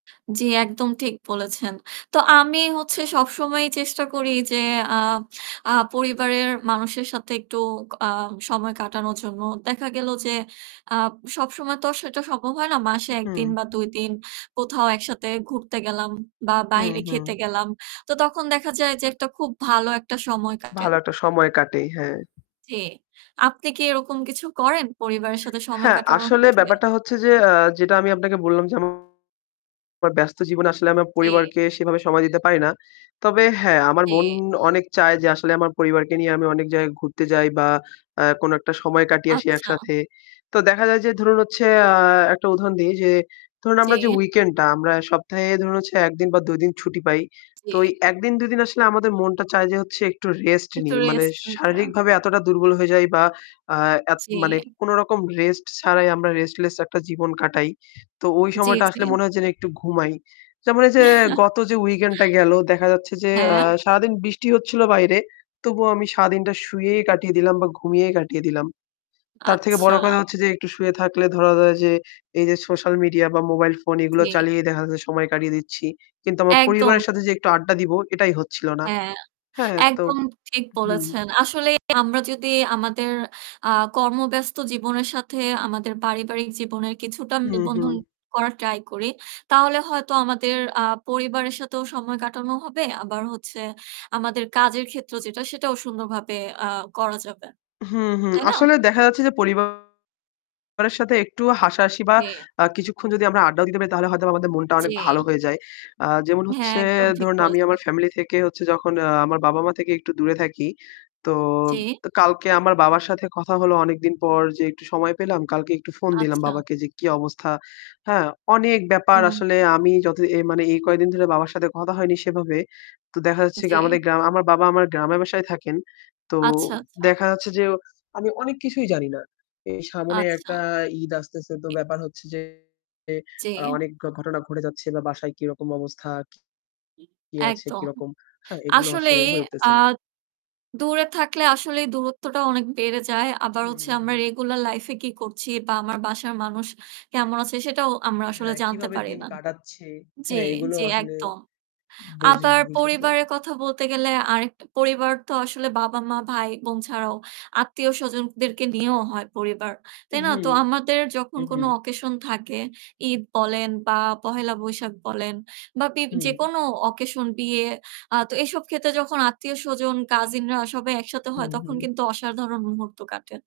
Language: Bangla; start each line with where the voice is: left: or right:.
right: জি, একদম ঠিক বলেছেন। তো আমি হচ্ছে সব সময়ই চেষ্টা করি যে আ আ পরিবারের মানুষের সাথে একটু ক আ সময় কাটানোর জন্য। দেখা গেল যে আ সব সময় তো সেটা সম্ভব হয় না। মাসে ১ দিন
left: উহু।
right: বা ২ দিন কোথাও একসাথে ঘুরতে গেলাম বা
left: হুম,
right: বাহিরে খেতে
left: হুম।
right: গেলাম। তো তখন দেখা যায় যে একটা খুব ভালো একটা সময় কাটে।
left: ভালো একটা সময় কাটে, হ্যাঁ।
right: জি, আপনি কি এরকম কিছু করেন পরিবারের সাথে সময়
left: হ্যাঁ,
right: কাটানোর
left: আসলে
right: ক্ষেত্রে?
left: ব্যাপারটা হচ্ছে যে, আ যেটা আমি আপনাকে বললাম যে আমার ব্যস্ত জীবনে আসলে আমার
right: জি।
left: পরিবারকে সেভাবে সময় দিতে পারি না। তবে হ্যাঁ, আমার মন
right: জি।
left: অনেক চায় যে আসলে আমার পরিবারকে নিয়ে আমি অনেক জায়গায় ঘুরতে যাই বা অ্যা কোন একটা সময় কাটিয়ে আসি
right: আচ্ছা।
left: একসাথে। তো দেখা যায় যে ধরুন, হচ্ছে, আ একটা উদাহরণ দিই যে ধরুন, আমরা যে
right: জি।
left: weekend টা আমরা সপ্তাহে ধরুন, হচ্ছে ১ দিন বা ২ দিন ছুটি পাই। তো ঐ
right: জি।
left: ১ দিন ২ দিন আসলে আমাদের মনটা চায় যে হচ্ছে একটু rest
right: একটু
left: নিই। মানে
right: rest নিতে।
left: শারীরিকভাবে এতটা দুর্বল হয়ে যাই বা আ এত মানে
right: জি।
left: কোন রকম rest ছাড়াই আমরা restless একটা জীবন কাটাই। তো ঐ
right: জি,
left: সময়টা
right: জি।
left: আসলে মনে হয় যেন একটু ঘুমাই। যেমন এই যে গত যে weekend টা গেল দেখা যাচ্ছে যে, আ
right: হ্যাঁ।
left: সারাদিন বৃষ্টি হচ্ছিল বাইরে তবুও আমি সারাদিনটা শুয়েই কাটিয়ে দিলাম বা ঘুমিয়েই কাটিয়ে দিলাম। তার থেকে
right: আচ্ছা।
left: বড় কথা হচ্ছে যে একটু শুয়ে থাকলে ধরা যাক যে এই যে social media বা mobile phone এগুলো
right: জি।
left: চালিয়ে দেখা যায় সময় কাটিয়ে দিচ্ছি। কিন্তু আমার
right: একদম।
left: পরিবারের সাথে যে একটু আড্ডা দিবো এটাই হচ্ছিল না।
right: হ্যাঁ,
left: হ্যাঁ, তো
right: একদম ঠিক
left: হুম।
right: বলেছেন। আসলেই আমরা যদি আমাদের আ কর্মব্যস্ত জীবনের সাথে আমাদের পারিবারিক জীবনের কিছুটা
left: হুম, হুম।
right: মিল-বন্ধন করার try করি তাহলে হয়তো আমাদের আ পরিবারের সাথেও সময় কাটানো হবে। আবার হচ্ছে আমাদের কাজের ক্ষেত্র যেটা সেটাও সুন্দরভাবে আ করা যাবে।
left: হুম, হুম।
right: তাই না?
left: আসলে দেখা যাচ্ছে যে পরিবারের সাথে একটু হাসা-হাসি বা
right: জি।
left: আ কিছুক্ষণ যদি আমরা আড্ডাও দিতে পারি তাহলে হয়তোবা আমাদের মনটা অনেক ভালো
right: জি।
left: হয়ে যায়। আ যেমন
right: হ্যাঁ,
left: হচ্ছে
right: একদম ঠিক
left: ধরুন, আমি
right: বলছেন।
left: আমার family থেকে হচ্ছে যখন আ আমার বাবা-মা থেকে একটু দূরে থাকি। তো,
right: জি।
left: তো কালকে আমার বাবার সাথে কথা হলো অনেকদিন পর যে একটু সময় পেলাম। কালকে একটু phone দিলাম
right: আচ্ছা।
left: বাবাকে যে কি অবস্থা। হ্যাঁ, অনেক ব্যাপার
right: উম
left: আসলে আমি যত এ মানে এই কয়েকদিন ধরে বাবার সাথে কথা হয়নি সেভাবে। তো দেখা যাচ্ছে
right: জি।
left: কি আমাদের গ্রাম আমার বাবা আমার গ্রামের বাসায় থাকেন। তো
right: আচ্ছা, আচ্ছা।
left: দেখা যাচ্ছে যে আমি অনেক কিছুই জানিনা। এই সামনে একটা
right: আচ্ছা।
left: ঈদ আসতেছে তো ব্যাপার হচ্ছে যে আ
right: জি।
left: অনেক ঘটনা ঘটে যাচ্ছে বা বাসায় কিরকম অবস্থা কি আছে,
right: একদম।
left: কিরকম, হ্যাঁ, এগুলো আসলে
right: আসলেই
left: হয়ে
right: আ
left: উঠতেছে না।
right: দূরে থাকলে আসলেই দূরত্বটা অনেক বেড়ে যায়। আবার
left: হুম,
right: হচ্ছে আমরা
left: হুম।
right: regular life এ কি করছি বা আমার বাসার মানুষ কেমন আছে সেটাও আমরা আসলে
left: হ্যাঁ,
right: জানতে
left: কিভাবে
right: পারি
left: দিন
right: না
left: কাটাচ্ছে,
right: জি,
left: হ্যাঁ, এগুলো
right: জি
left: আসলে
right: একদম।
left: বুঝি,
right: আবার
left: বোঝা যায়।
right: পরিবারের কথা বলতে গেলে আরেকটা পরিবার তো আসলে বাবা, মা, ভাই, বোন ছাড়াও আত্মীয়স্বজনদেরকে নিয়েও হয় পরিবার। তাই না?
left: উহু,
right: তো আমাদের যখন কোন
left: উহু।
right: occasion থাকে, ঈদ বলেন বা পহেলা বৈশাখ বলেন বা বি
left: হুম।
right: যেকোনো occasion, বিয়ে, আ তো এসব ক্ষেত্রে যখন আত্মীয়স্বজন, কাজিনরা সবাই একসাথে হয়
left: হুম,
right: তখন
left: হুম।
right: কিন্তু অসাধারণ মুহূর্ত কাটে।